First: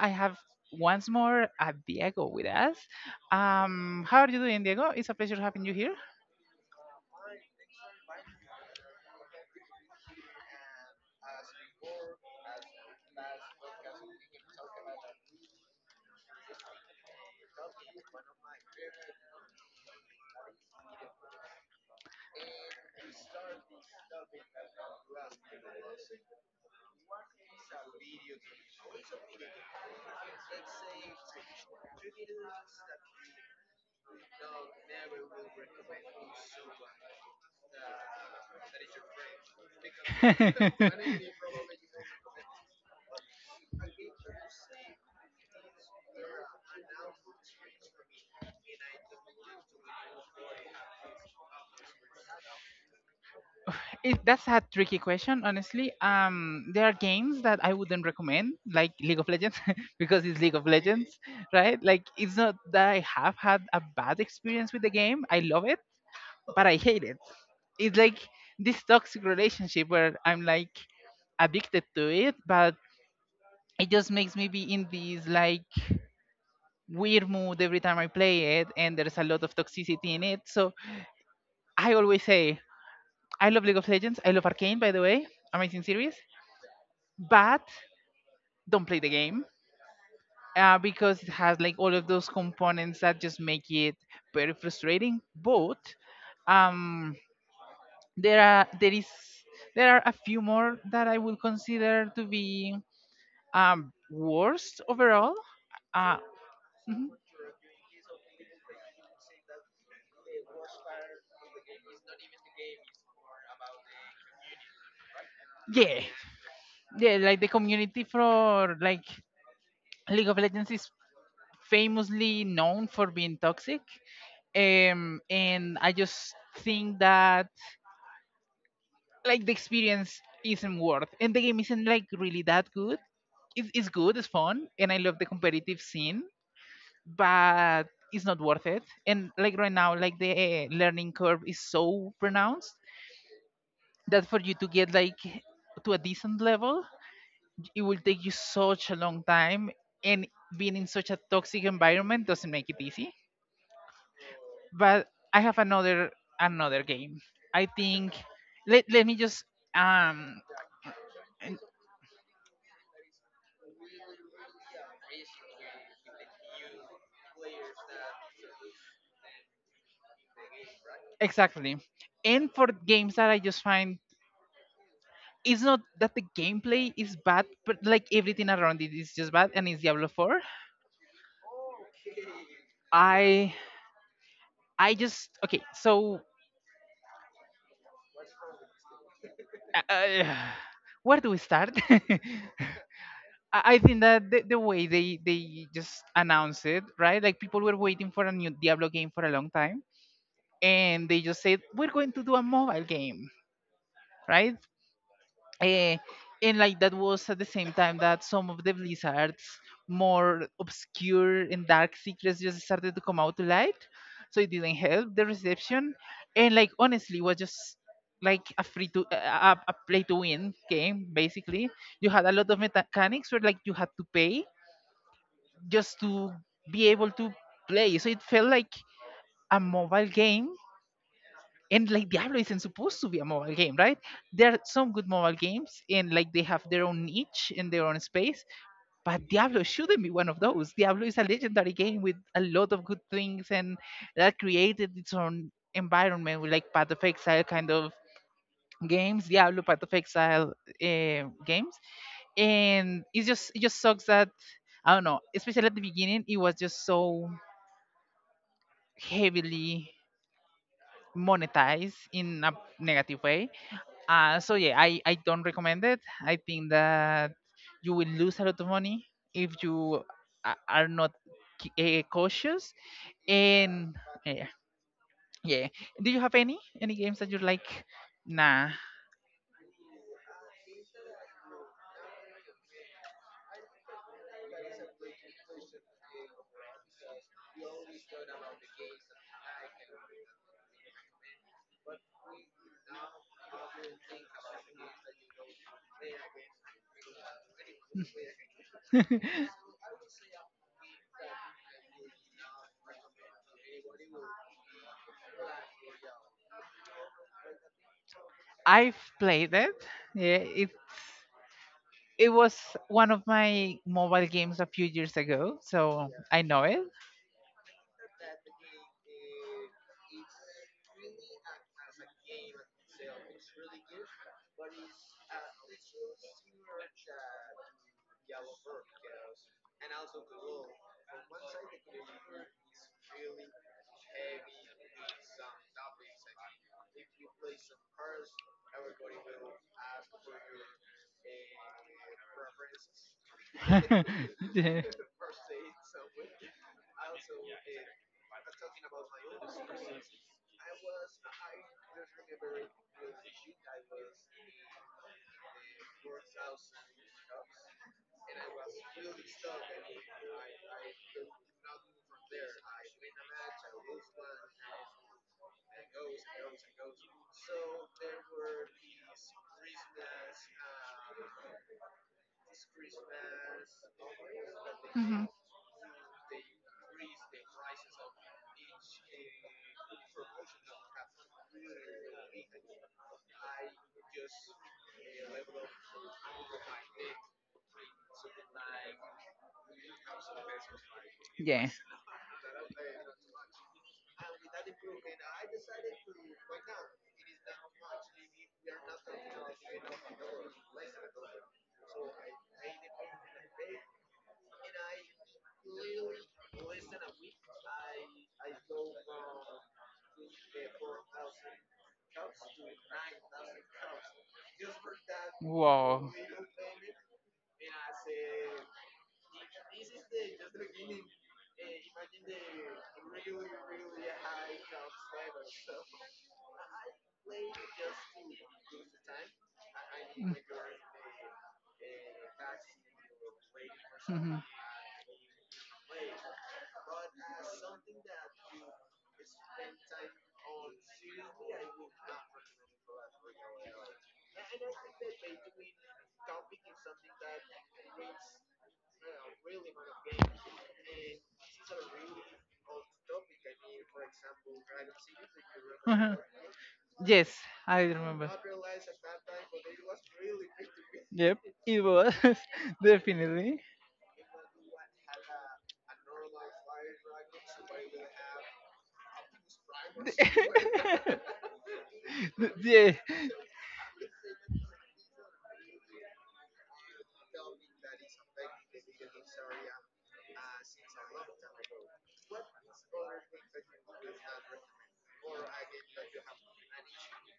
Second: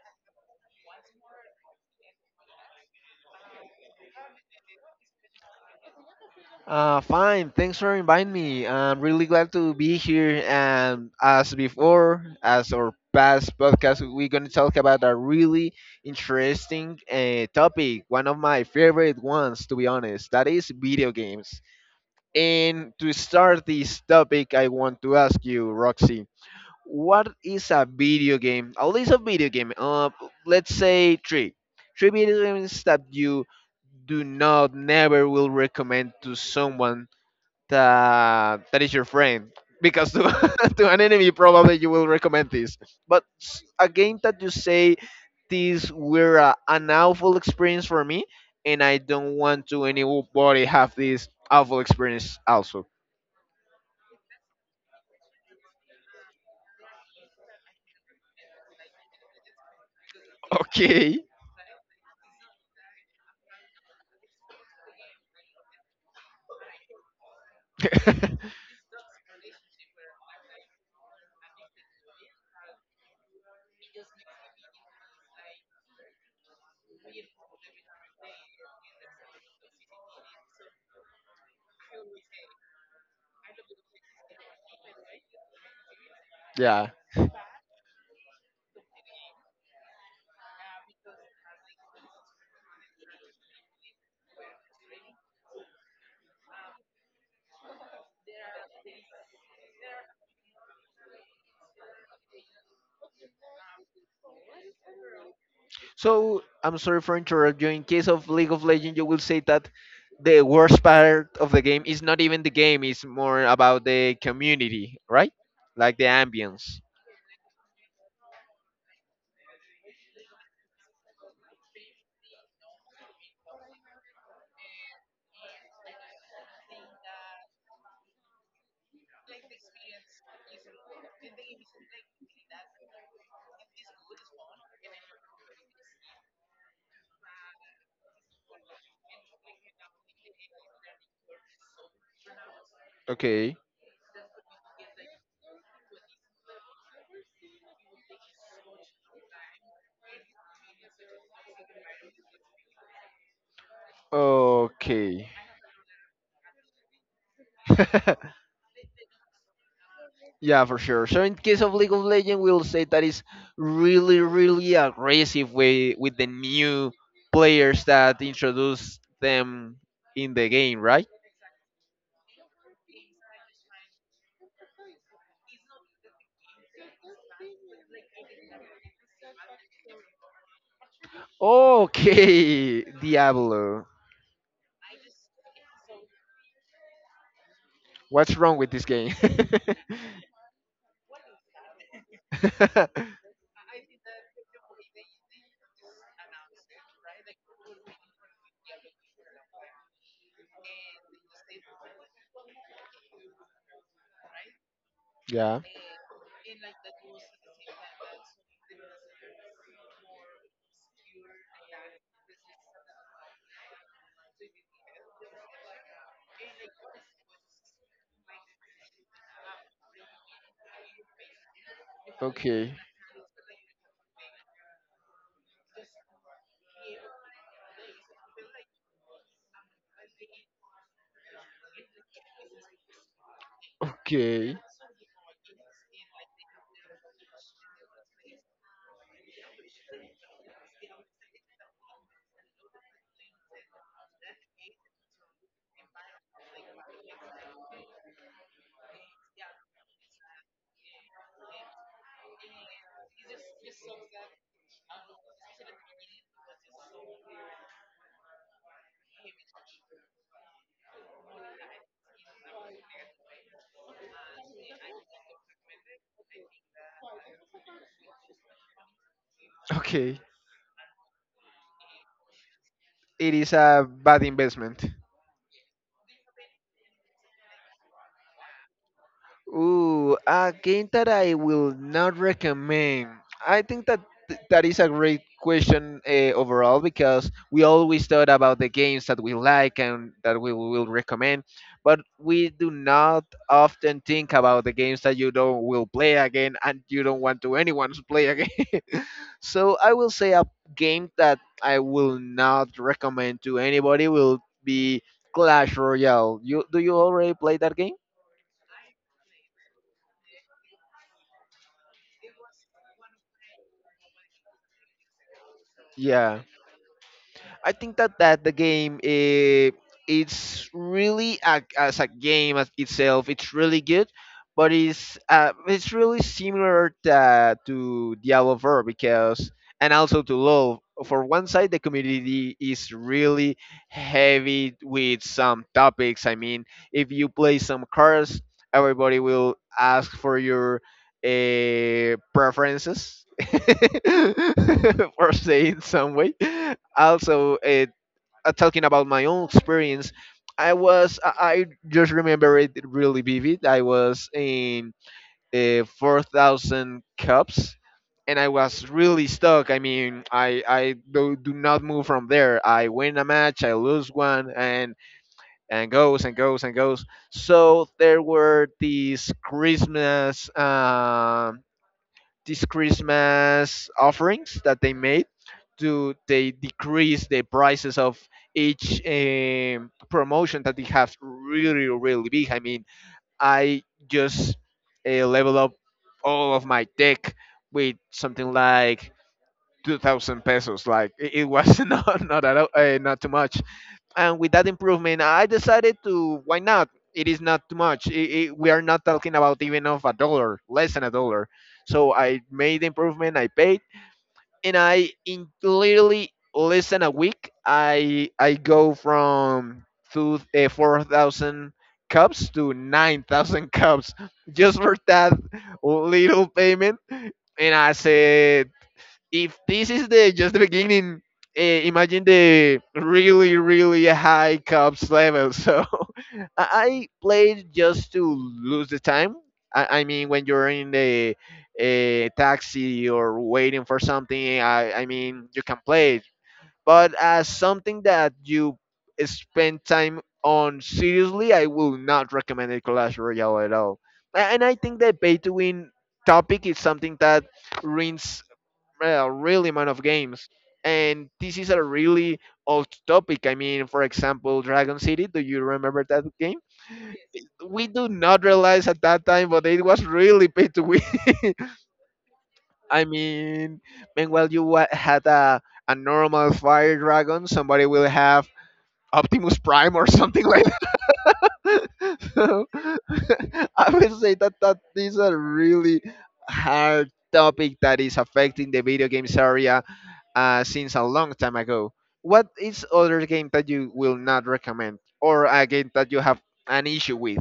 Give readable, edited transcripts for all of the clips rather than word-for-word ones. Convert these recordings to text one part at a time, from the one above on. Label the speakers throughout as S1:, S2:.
S1: I have once more Diego with us. How are you doing, Diego? It's a pleasure having you here.
S2: Fine. Thanks for inviting me. I'm really glad to be here. And as before, as our past podcast, we're going to talk about a really interesting topic, one of my favorite ones, to be honest, that is video games. And to start this topic, I want to ask you, Roxy, what is a video game? A list of video game. Let's say three. Three video games that you do not, never will recommend to someone that is your friend because
S1: Ha ha
S2: to
S1: ha
S2: an enemy probably you will recommend this but a game that you say this were an awful experience for me and I don't want to anybody have this awful
S1: ha.
S2: experience also.
S1: That's a tricky question, honestly. There are games that I wouldn't recommend, like League of Legends, because it's League of Legends,
S2: Okay.
S1: right? Like, it's not that I have had a bad experience with the game. I love it, but I hate it. It's like this toxic relationship where I'm like addicted to it, but it just makes me be in this like weird mood every time I play it, and there's a lot of toxicity in it. So I always say, I love League of Legends. I love Arcane, by the way, amazing series,
S2: Yeah.
S1: but don't play the game because it has like all of those components that just make it very frustrating. But um, there are there is there are a few more that I would consider to be worst overall. Uh,
S2: So I'm sorry
S1: mhm.
S2: for interrupting. You, in case of league of legends, you will say that the worst part of the game is not even the game, it's more about the community, right? Like the
S1: Yeah,
S2: ambience.
S1: yeah, like the community for like League of Legends is famously known for being toxic, and I just think that like the experience isn't worth and the game isn't like really that good. It's good, it's fun, and I love the competitive scene, but it's not worth it, and like right now like the learning curve is so pronounced
S2: Okay.
S1: that for you to get like to a decent level it will take you such a long time, and being in such a toxic environment doesn't make it easy. But
S2: Okay.
S1: I have another game, I think. Let me just um
S2: Yeah, for sure. So in case of League of Legends, we'll say that is really, really aggressive way with the new players that introduce them in the game, right?
S1: Exactly. And for games that I just find it's not that the gameplay is bad, but like everything around it is just bad, and it's Diablo 4.
S2: Okay.
S1: I
S2: Diablo.
S1: I just okay. So
S2: What's wrong with this game?
S1: uh, where do we start? I think that the way they just announced it, right? Like people were waiting for a new Diablo game for a long time, and they just said we're going to do a mobile game, right? Eh, and like that was at the same time that some of the Blizzard's more obscure and dark secrets
S2: Yeah.
S1: just started to come out to light. So it didn't help the reception. And like honestly, was just like a free a play to win game basically. You had a lot of
S2: Okay.
S1: mechanics where like you had to pay just to be able to play. So it felt like a mobile game, and like Diablo isn't supposed to be a mobile game, right? There
S2: Okay.
S1: are some good mobile games, and like they have their own niche and their own space. But Diablo shouldn't be one of those. Diablo is a legendary game with a lot of good things, and that created its own environment with like Path of Exile kind of games, Diablo Path of Exile games, and it just sucks that I don't know, especially at the beginning, it was just so heavily monetize in a negative way. So yeah, I don't recommend it. I think that you will lose a lot of money if you
S2: Okay.
S1: are not cautious.
S2: It is a
S1: And
S2: bad
S1: yeah,
S2: investment.
S1: yeah. Do you have any games that you're like, nah?
S2: Ooh, a game that I will not recommend. I think that that is a great question overall because we always thought about the games that we like and that we will recommend, but we do not often think about the games that you don't will play again and you don't want to anyone play again. So I will say a game that I will not recommend to anybody will be Clash Royale. You already play that game?
S1: I've played it. Yeah, it was one of my mobile games a few years ago, so
S2: Yeah,
S1: I know it.
S2: I think that the game it's really as a game as itself, it's really good, but it's really similar to Diablo 4 because and also to LoL. For one side, the community is really heavy with some topics. I mean, if you play some cards, everybody will ask for your preferences
S1: yeah.
S2: or say in some way. Also, talking about my own experience, I was I just remember it really vivid. I was in 4,000 cups, and I was really stuck. I mean, I do not move from there. I win a match, I lose one, and goes and goes and goes. So there were these Christmas offerings that they made do they decrease the prices of each promotion that they have really really big. I mean, I just level up all of my deck with something like 2,000 pesos. Like it
S1: Yeah.
S2: was not at all, not too much. And with that improvement I decided to, why not? It is not too much. I we are not talking about even of a dollar, less than a dollar. So I made the improvement, I paid. And I in literally less than a week i go from 4,000 cups to 9,000 cups just for that
S1: Wow.
S2: little payment. And I said, if this is the just the beginning, imagine the really really high cups level. So I played just to lose the time. I mean,
S1: Mm.
S2: when you're in the taxi or waiting for
S1: Mhm.
S2: something, I mean, you can play it. But as something that you spend time on seriously, I will not recommend it Clash Royale at all. And I think that pay to win topic is something that ruins a really amount of games. And this is a really old topic. I mean, for example, Dragon City. Do you remember
S1: Uh-huh.
S2: that game?
S1: Yes, I
S2: We do
S1: remember.
S2: not realize at that time, but it was really pay to win.
S1: Yep, it was
S2: I
S1: definitely.
S2: mean, meanwhile you had a normal fire dragon, somebody will have Optimus Prime or something like that. So
S1: yeah.
S2: I would say that that is a really hard topic that is affecting the video games area since a long time ago. What is other game that you will not recommend, or a game that you have an issue with?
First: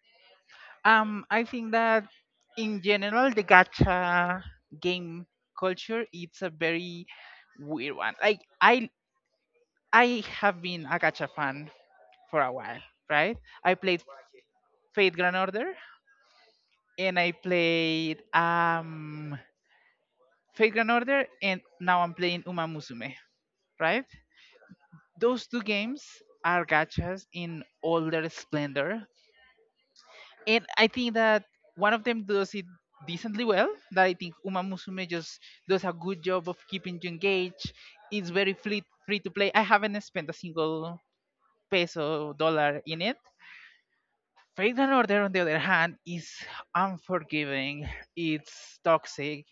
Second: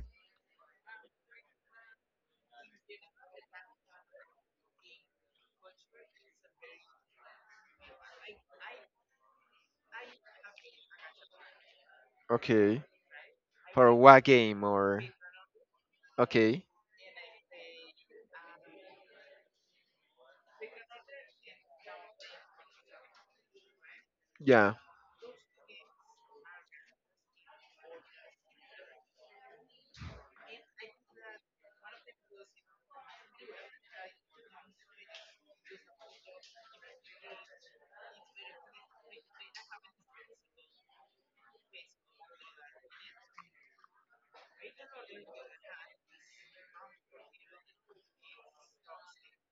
S1: I think that in general, the gacha game culture it's a very weird one. Like I have been a gacha fan for a while,
S2: Okay,
S1: right? I
S2: for
S1: played
S2: what game or
S1: Fate Grand Order,
S2: okay,
S1: and I played Fate Grand Order, and now I'm playing Uma Musume, right?
S2: yeah.
S1: Those two games are gachas in all their splendor. And I think that one of them does it decently well. That I think Uma Musume just does a good job of keeping you engaged. It's very free to play. I haven't spent a single peso dollar in it. Faith and Order, on the other hand, is unforgiving, it's toxic,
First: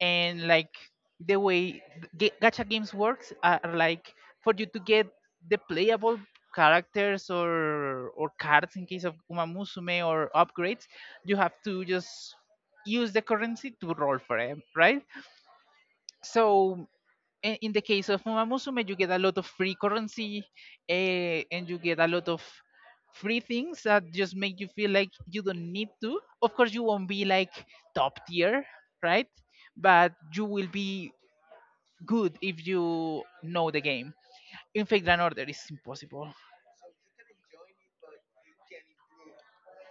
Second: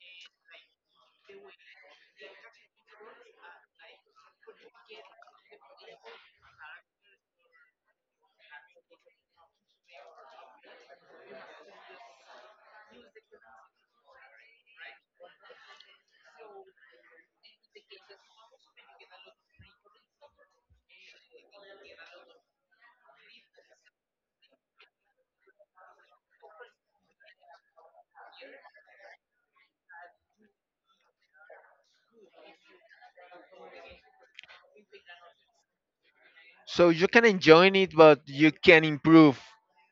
S1: and like the way gacha games works are like for you to get the playable characters or cards in case of Uma Musume or upgrades, you have to just use the currency to roll for them, right? So in the case of Umamusume, you get a lot of free currency, and you get a lot of free things that just make you feel like you don't need to. Of course, you won't be like top tier, right? But you will be good if you know the game. In fact, an order is impossible.
S2: So you can enjoy it, but you can improve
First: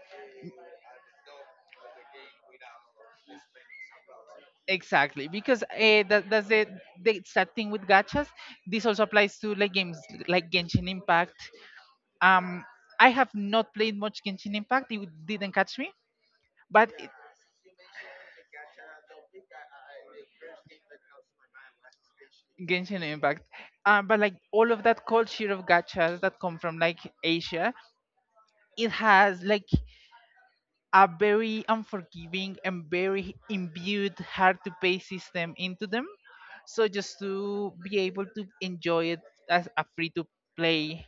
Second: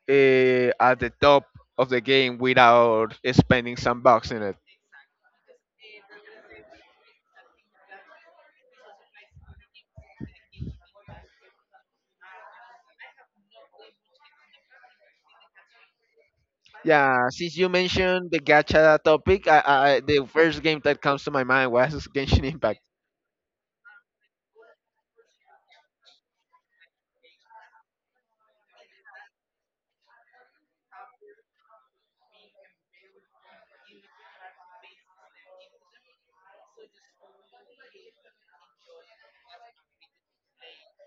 S2: at the top of the game without spending some bucks in it.
S1: Exactly, because that's the sad thing with gachas. This also applies to like games like Genshin Impact. Um, I have not played much Genshin Impact. It didn't catch me. But it,
S2: Yeah, since you mentioned the gacha topic, the first game that comes to my mind was Genshin Impact.
S1: Genshin Impact. But like all of that culture of gachas that come from like Asia, it has like a very unforgiving and very imbued hard to pay system into them. So just to be able to enjoy it as a free to play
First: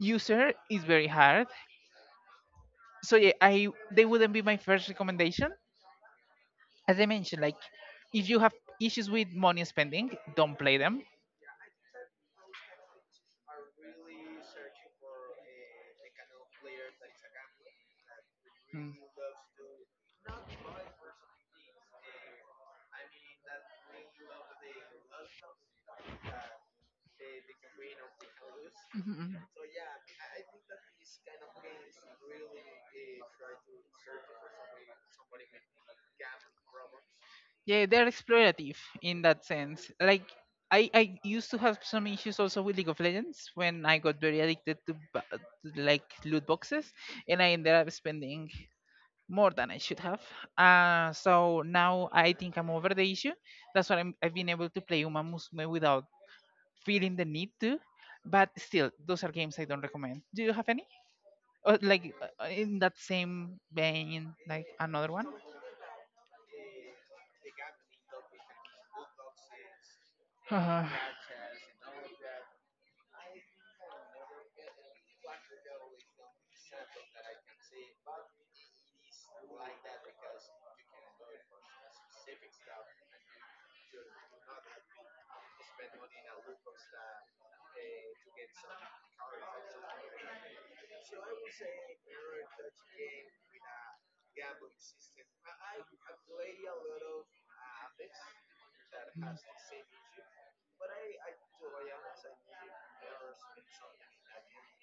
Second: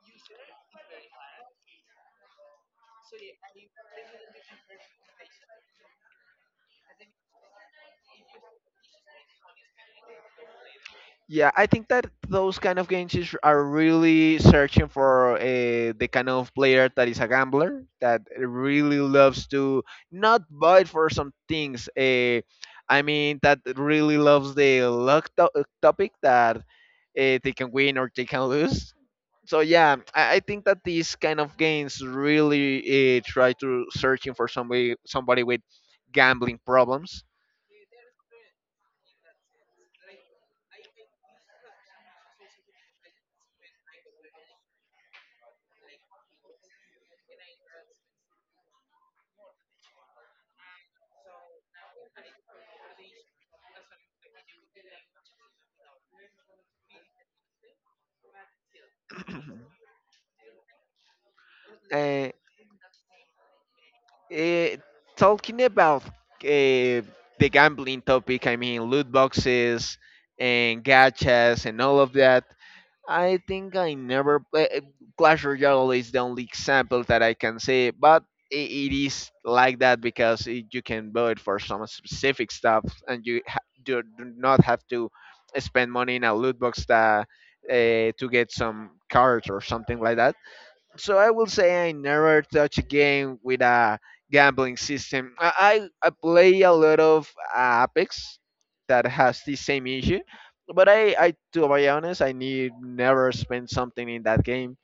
S1: user is very hard. So yeah, I they wouldn't be my first recommendation, as I mentioned, like if you have issues with money spending, don't play them.
S2: Yeah, I think that those kind of games are really searching for the kind of player that is a gambler that
S1: Mm.
S2: really loves to not buy for some things. I mean, that really loves the luck topic that they can win or they can lose.
S1: Mhm.
S2: So yeah, I think that these kind of games really try to searching for somebody with gambling problems.
S1: Yeah, they're explorative in that sense. Like I used to have some issues also with League of Legends when I got very addicted to, to like loot boxes, and I ended up spending more than I should have. So now I think I'm over the issue. That's why I've been able to play Uma Musume without feeling the need to. But still, those are games I don't recommend. Do you have any? Or like
S2: Uh,
S1: in that same vein, like
S2: Uh,
S1: another one?
S2: Talking about the gambling topic, I mean, loot boxes and gachas and all of that, I think I never play. Clash Royale is the only example that I can say, but I it is like that because it, you can vote for some specific stuff and you do not have to spend money in a loot box to get some cards or something like that. So I will say I never touch a game with a gambling system. I play a lot of Apex that has the same issue, but I to be honest, I need never spend something in that game.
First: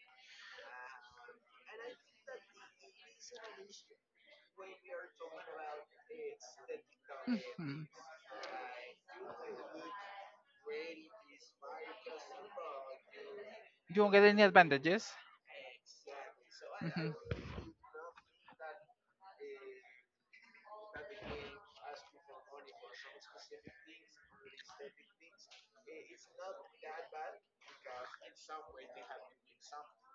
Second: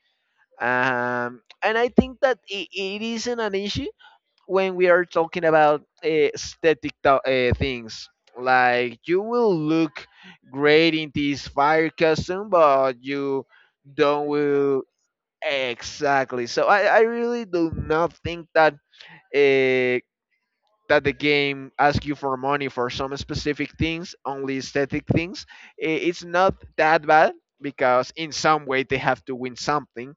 S2: And I think that it isn't an issue when we are talking about aesthetic things. Like you will look great in this fire costume, but you
S1: You won't get
S2: don't
S1: any
S2: will.
S1: advantages.
S2: Exactly. So I
S1: Mhm.
S2: really do not think that uh, that the game asks you for money for some specific things, only aesthetic things. It's not that bad because in some way they have to win something.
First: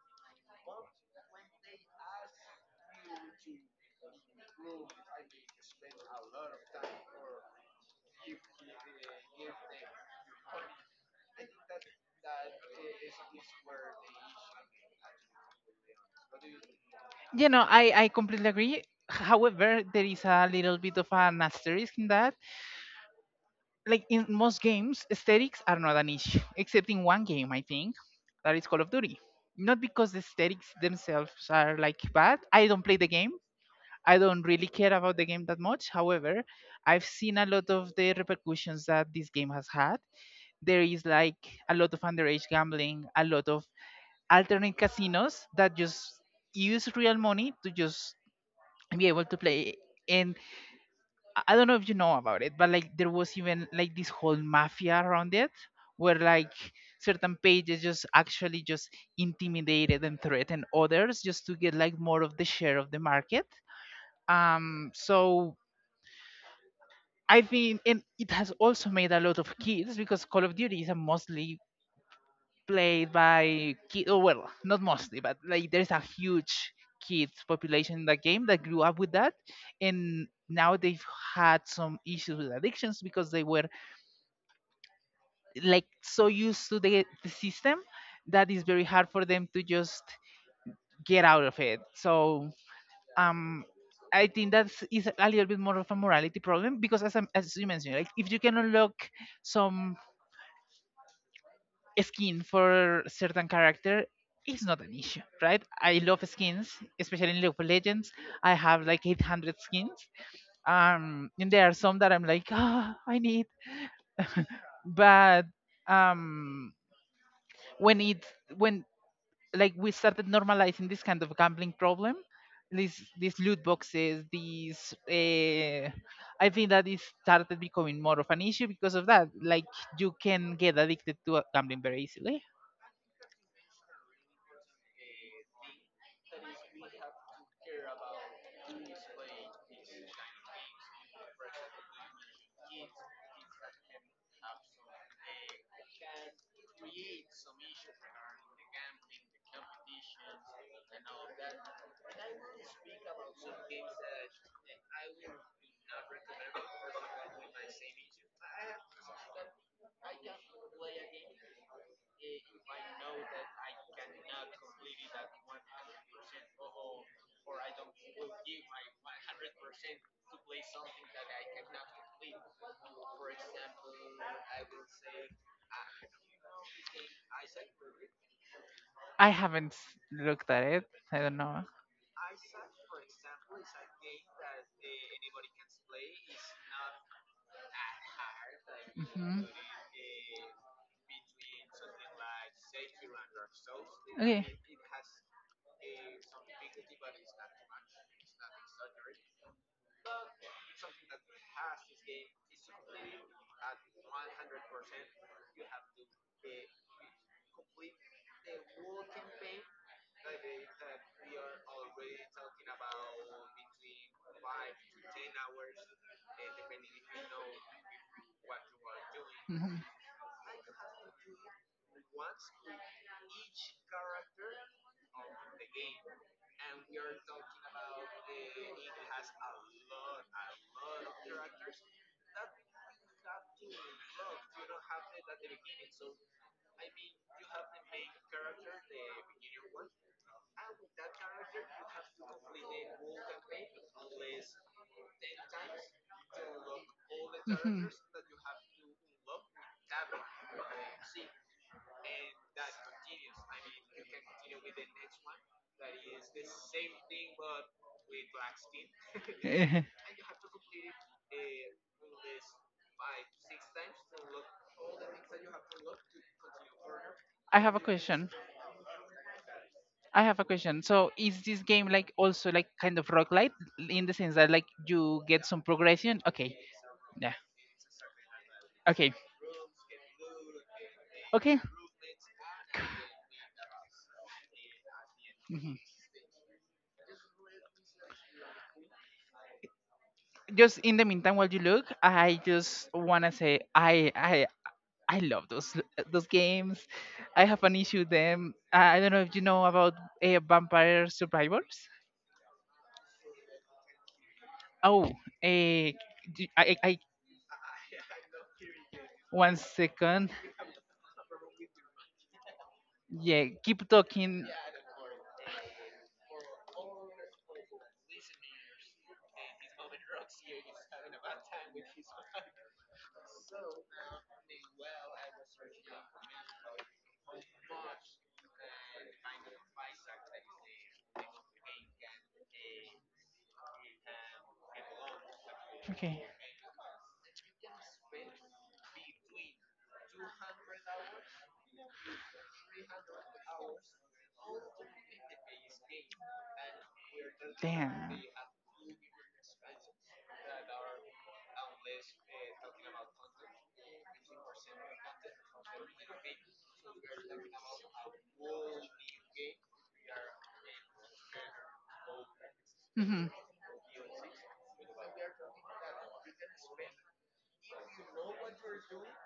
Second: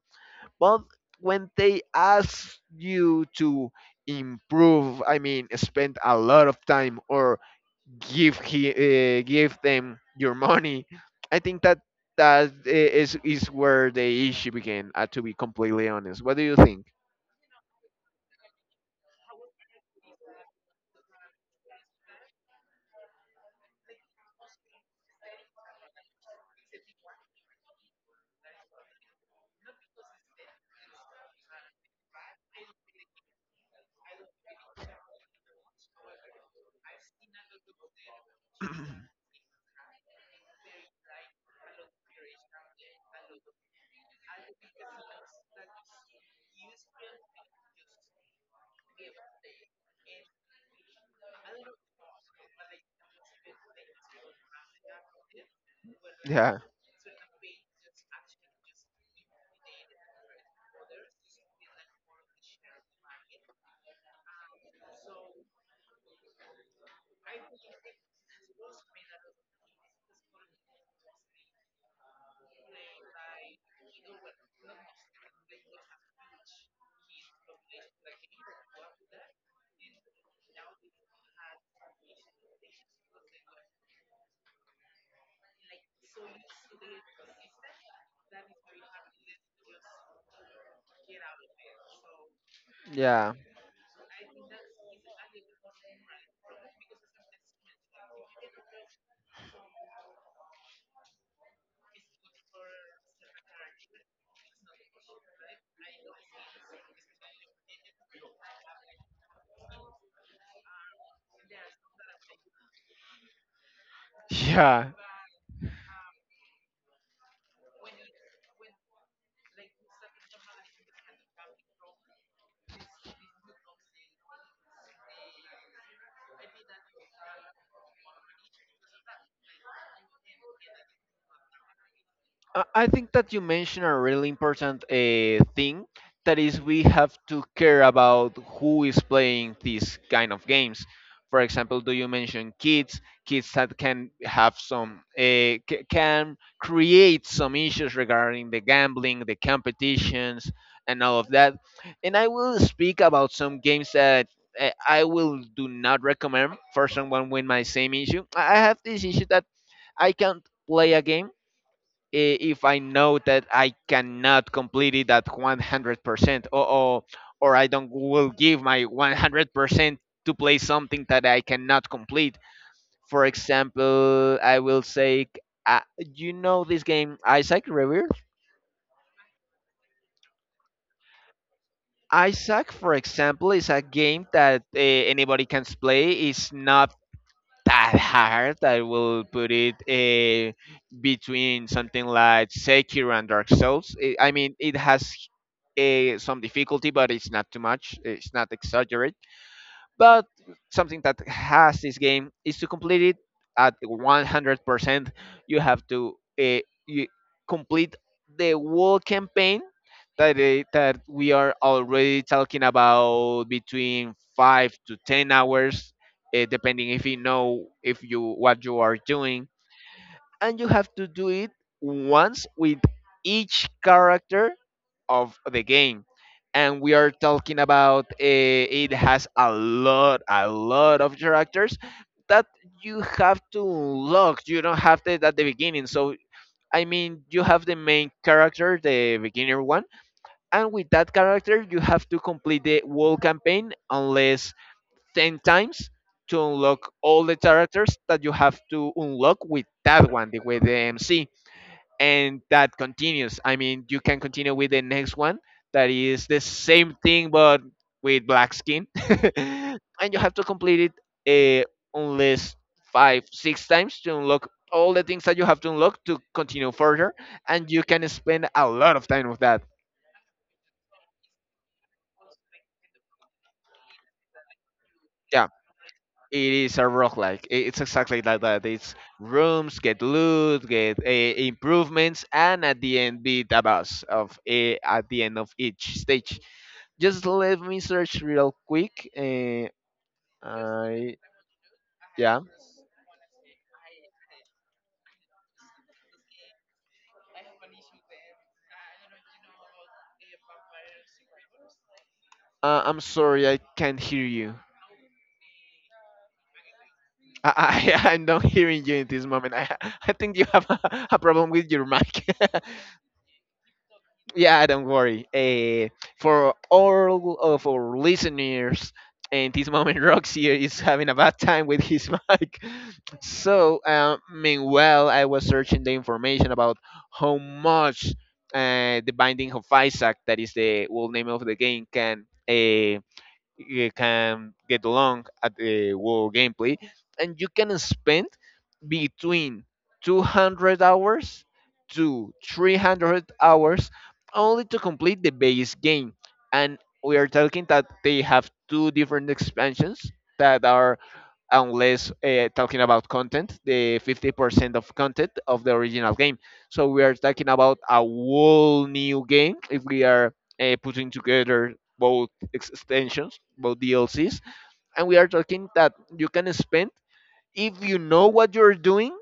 S2: But when they ask you to improve, I mean, spend a lot of time or give them your money. I think that that is where the issue began. To be completely honest, what do you think?
S1: You know, I completely agree. However, there is a little bit of an asterisk in that. Like in most games, aesthetics are not an issue, except in one game, I think, that is Call of Duty. Not because the aesthetics themselves are like bad. I don't play the game. I don't really care about the game that much. However, I've seen a lot of the repercussions that this game has had. There is like a lot of underage gambling, a lot of alternate casinos that just use real money to just be able to play, and I don't know if you know about it, but like there was even like this whole mafia around it where like
S2: Yeah,
S1: certain pages just actually just intimidated and threatened others just to get like more of the share of the market. So I think and it has also made a lot of kids because Call of Duty is a mostly played by kids, oh well, not mostly, but like there's a huge kids population in that game that grew up with that, and now they've had some issues with addictions because they were like so used to the system that is very hard for them to just get out of it. So
S2: yeah,
S1: um, I think that's a little bit more of a morality problem because as you mentioned, like if you can unlock some skin for certain character, it's not an issue, right? I love skins, especially in League of Legends. I have like 800 skins, and there are some that I'm like, ah, I need,
S2: yeah.
S1: but um, when it when like we started normalizing this kind of gambling problem, these loot boxes, these I think that it started becoming more of an issue because of that, like you can get addicted to gambling very easily.
S2: I think that you mentioned a really important thing that is we have to care about who is playing these kind of games. For example, do you mention kids? Kids that can have some can create some issues regarding the gambling, the competitions, and all of that. And I will speak about some games that I will do not recommend for someone with my same issue. I have this issue that I can't play a game if I know that I cannot complete it at 100% or I don't will give my 100% to play something that I cannot complete. For example, I will say, you know this game Isaac Rebirth?
S1: I haven't looked at it, I don't know.
S2: Isaac, for example, is a game that anybody can play. It's not that hard. I will
S1: Hmm.
S2: put it between something like Sekiro and Dark Souls. I I
S1: Okay.
S2: mean, it has some difficulty, but it's not too much. It's not exaggerated. But something that has this game is to complete it at 100%. You have to you complete the whole campaign that we are already talking about between 5 to 10 hours, depending if you know if you what you are doing,
S1: Mm-hmm.
S2: and you have to do it once with each character of the game. And we are talking about it has a lot of characters that you have to unlock. You don't have that at the beginning. So, I mean, you have the main character, the beginner one, and with that character, you have to complete the whole campaign unless 10 times to unlock all the
S1: Mhm.
S2: characters that you have to unlock with that one, with the MC and that continues. I mean, you can continue with the next one that is the same thing but with black skin,
S1: Eh,
S2: and you have to complete it unless five, six times to unlock all the things that you have to unlock to continue further,
S1: I
S2: and
S1: have a
S2: you can
S1: question.
S2: spend a lot of time with that.
S1: I have a question. So is this game like also like kind of rock light in the sense that like you get
S2: Yeah.
S1: some progression?
S2: It
S1: Okay.
S2: is a rock
S1: Yeah.
S2: like it's exactly like that. It's
S1: Okay.
S2: rooms, get loot, get
S1: Okay.
S2: improvements, and at the end beat a boss of at the end of each stage. Just let me search real quick.
S1: Just in the
S2: I
S1: meantime while you look I
S2: Yeah.
S1: just want to say I I love those games. I have an issue with them. I don't know if you know about Vampire Survivors.
S2: I'm sorry, I can't hear you.
S1: Oh, uh, I, I, I-
S2: I I'm not hearing you in this
S1: one
S2: moment. I
S1: second.
S2: think you have a problem with your mic.
S1: Yeah, keep talking.
S2: Yeah, don't worry. For all of our listeners, in this moment, Roxy is having a bad time with his mic. So, meanwhile, I was searching the information about how much the Binding of Isaac, that is the world name of the game, can you can get along at the
S1: Okay.
S2: world gameplay, and you can spend between 200 hours to 300 hours only to complete the base game, and we are talking that
S1: Damn.
S2: they have two different expansions that are unless talking about content, the 50% of content of the original game. So we are talking about a whole new game if we are putting together both
S1: Mhm.
S2: extensions, both DLCs, and we are talking that you can spend, if you know what you're doing,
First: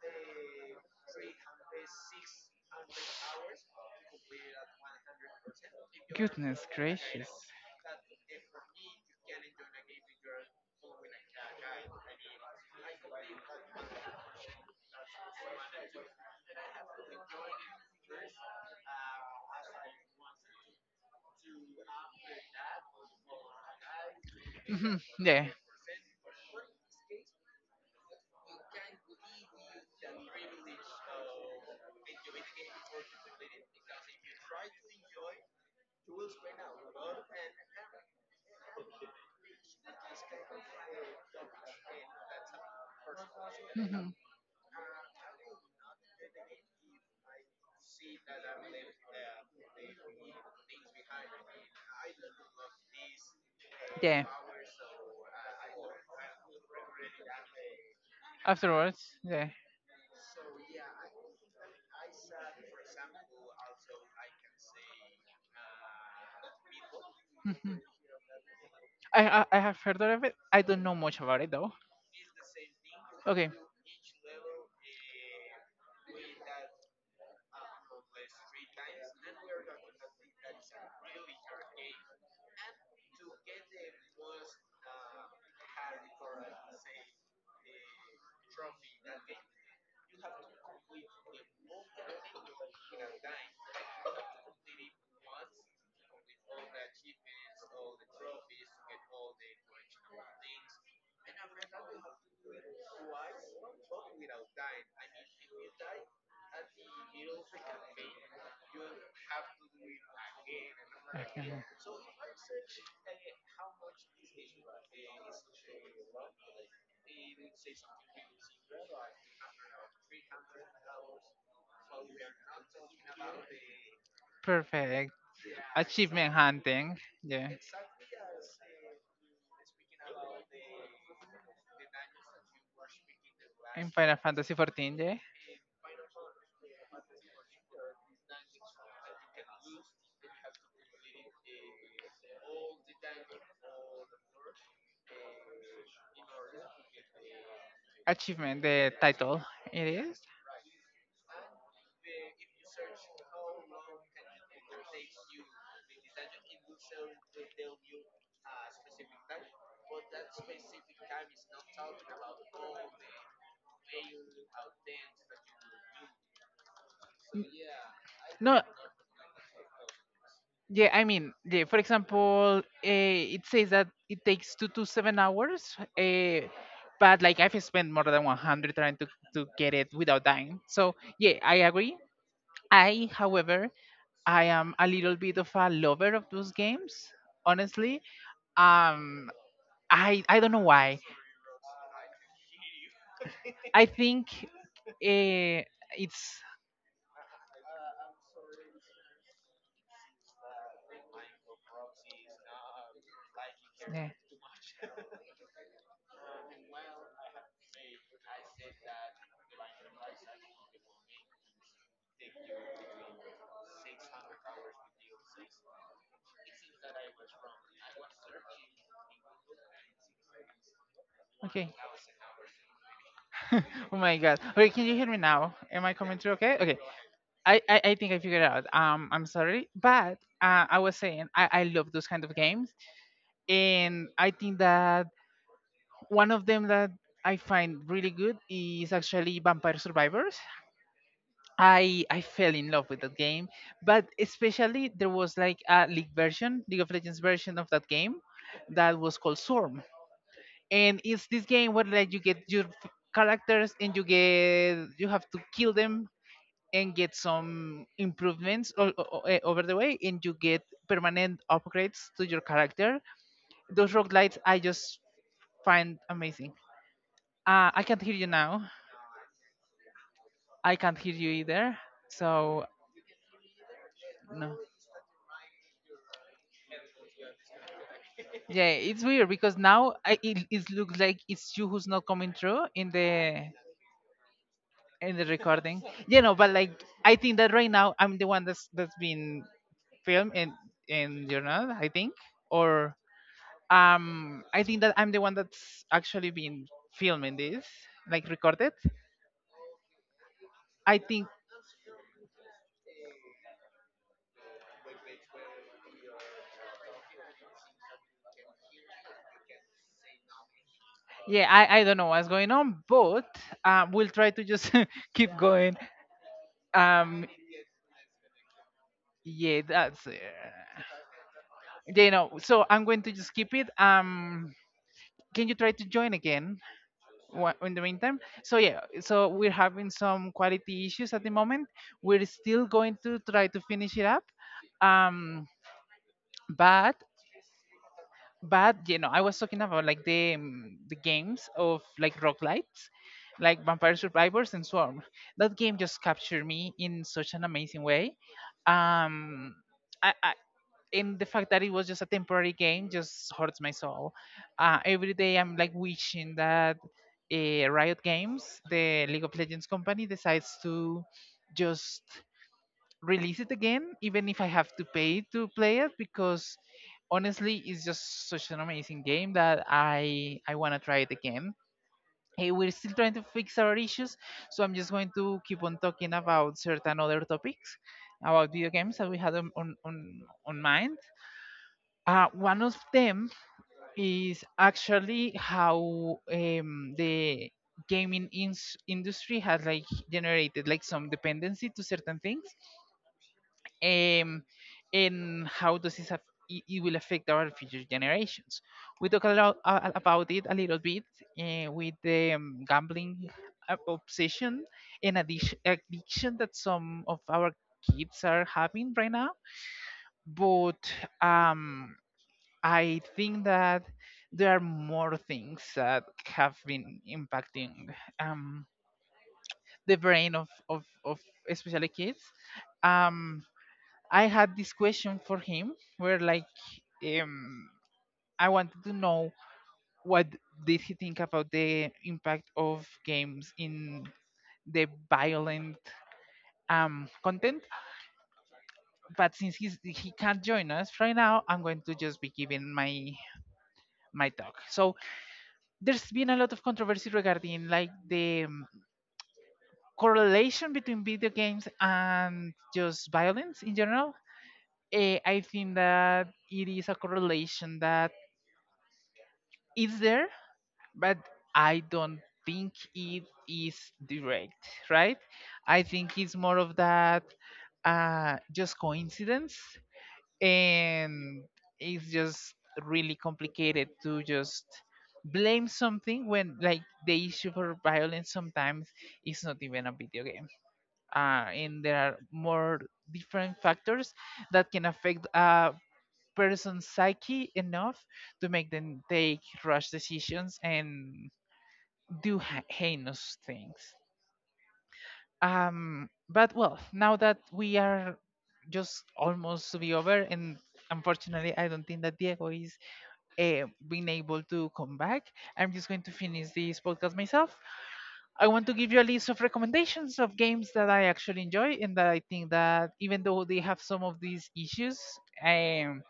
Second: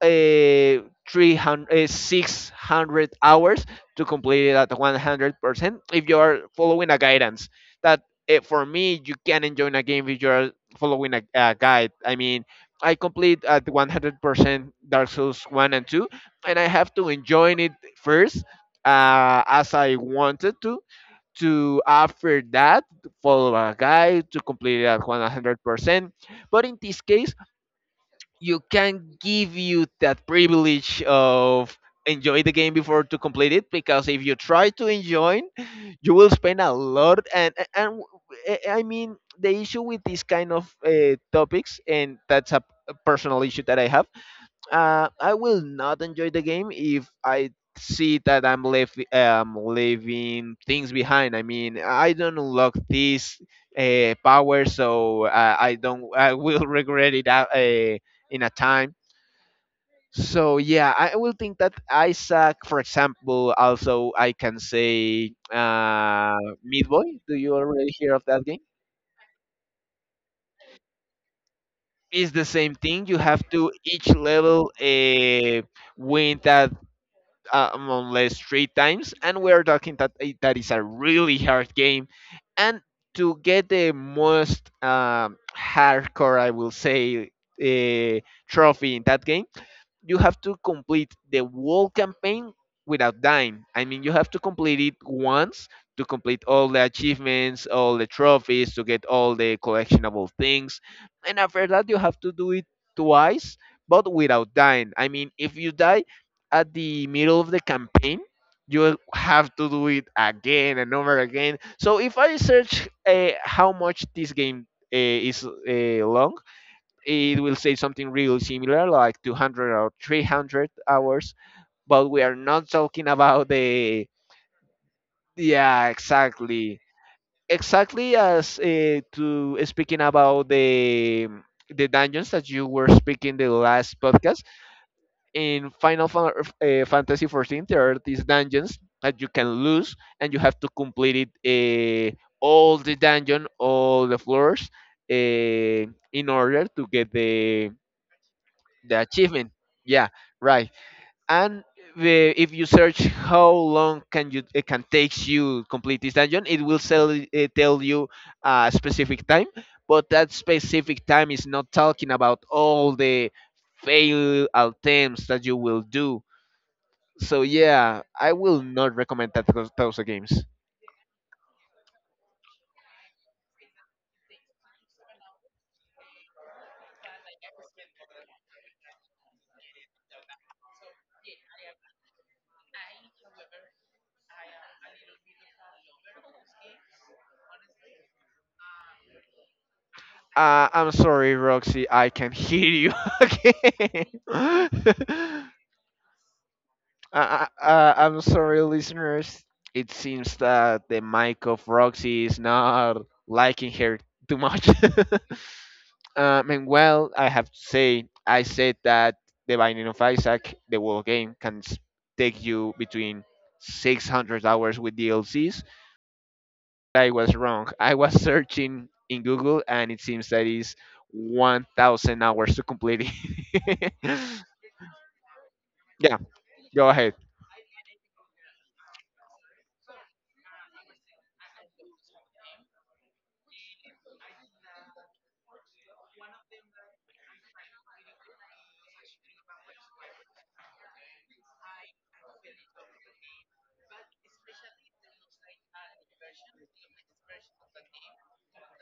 S2: uh, 300 600 hours to complete it at 100% if you are
S1: Goodness
S2: following a
S1: gracious.
S2: guidance. That, for me, you can enjoy a game if you're following a guide. I mean, I complete at 100% dark souls 1 and 2 and I have to enjoy it first, as I wanted to after that follow a guide to complete it
S1: Mhm.
S2: at
S1: Yeah.
S2: 100%. But in this case, you can give you that privilege of enjoy the game before to complete it, because if you try to enjoy, you will spend a lot, I mean, the issue with this kind of topics, and that's a personal issue that I have,
S1: Mhm.
S2: I will not enjoy the game if I see that I'm leaving things behind. I mean, I don't unlock this
S1: Yeah.
S2: power, so I don't. I will regret it out, in a time.
S1: Afterwards, yeah.
S2: So yeah, I will think that Isaac, for example, also I can say Meat Boy. Do you
S1: Mhm.
S2: already hear of that game?
S1: I have heard of it. I don't know much about it though.
S2: It's the same thing. You have
S1: Okay.
S2: to each level win that, among less three times, and we are talking that that is a really hard game, and to get the most hardcore, I will say, uh, trophy in that game, you have to complete the whole campaign without dying. I mean, you have to complete it once to complete all the achievements, all the trophies, to get all the collectionable things. And after that, you have to do it twice, but without dying. I mean, if you die at the middle of the campaign, you have to do it again and over
S1: Okay.
S2: again. So if I search, how much this game is long, it will say something really similar, like 200 or 300 hours, but we are not talking about the.
S1: Perfect.
S2: Yeah,
S1: Achievement
S2: exactly.
S1: hunting. Yeah.
S2: Exactly as, to speaking about the dungeons that you were speaking the
S1: In
S2: last
S1: Final
S2: podcast,
S1: Fantasy 14, yeah.
S2: in Fantasy 14, there are these dungeons that you can lose and you have to complete it, all the dungeon, all the floors, uh, in order to get the
S1: Achievement, the title.
S2: achievement.
S1: It
S2: Yeah,
S1: is.
S2: right. And the, if you search how long can you it can takes you complete this dungeon, it will sell, tell you a specific time, but that specific time is not talking about all the fail attempts that you will do. So yeah, I will
S1: No,
S2: not recommend those games.
S1: yeah, I mean, yeah, for example, it says that it takes 2 to 7 hours, but like I've spent more than 100 trying to get it without dying. So, yeah, I agree. I, however, I am a little bit of a lover of those games, honestly. Um, I don't know
S2: I'm
S1: why.
S2: sorry Roxy, I can hear you
S1: I
S2: again.
S1: think uh, it's
S2: I'm sorry, listeners. It seems that the mic of Roxy is not liking her
S1: yeah.
S2: too much. And well, I have to say, I said that The Binding of Isaac, the whole game, take you between 600 hours with DLCs. I was wrong. I was searching in Google, and it seems that is
S1: Okay.
S2: 1,000 hours to complete it.
S1: Oh my god. Okay, can you hear me now? Am I
S2: Yeah,
S1: coming through okay? Okay.
S2: go ahead.
S1: I think I figured it out. Um, I'm sorry. But I was saying I love those kind of games, and I think that one of them that I find really good is actually Vampire Survivors. I fell in love with that game, but especially there was like a league version, League of Legends version of that game that was called Swarm. And it's this game where like you get your characters and you get you have to kill them and get some improvements over the way, and you get permanent upgrades to your character. Those roguelites I just find amazing. I can't hear you now. I can't hear you either. So no. Yeah, it's weird because now it looks like it's you who's not coming through in the recording. You know, but like I think that right now I'm the one that's been filmed, and you're not. I think, or um, I think that I'm the one that's actually been filming this, like recorded. I think yeah, I don't know what's going on, but we'll try to just keep going. Um, yeah that's. It. Yeah, you know, so I'm going to just keep it. Can you try to join again in the meantime? So yeah, so we're having some quality issues at the moment. We're still going to try to finish it up. Um, but but you know, I was talking about like the games of like rock lights, like Vampire Survivors and Swarm. That game just captured me in such an amazing way. Um, I and the fact that it was just a temporary game just hurts my soul. Every day I'm like wishing that Riot Games, the League of Legends company, decides to just release it again, even if I have to pay to play it, because honestly, it's just such an amazing game that I want to try it again. Hey, we're still trying to fix our issues, so I'm just going to keep on talking about certain other topics about video games that we had on on mind. Uh, one of them is actually how the gaming industry has like generated like some dependency to certain things, um, and how does this it will affect our future generations. We talk a lot about it a little bit with the gambling obsession and addiction that some of our kids are having right now, but um, I think that there are more things that have been impacting um, the brain of, of especially kids. Um, I had this question for him where like um, I wanted to know what did he think about the impact of games in the violent content. But since he can't join us right now, I'm going to just be giving my my talk. So there's been a lot of controversy regarding like the correlation between video games and just violence in general. Eh, I think that it is a correlation that is there, but I don't think it is direct, right? I think it's more of that just coincidence, and it's just really complicated to just blame something when like the issue for violence sometimes is not even a video game. Uh, and there are more different factors that can affect a person's psyche enough to make them take rash decisions and do heinous things. Um, but well, now that we are just almost to be over, and unfortunately I don't think that Diego is been able to come back, I'm just going to finish this podcast myself. I want to give you a list of recommendations of games that I actually enjoy and that I think that even though they have some of these issues, um,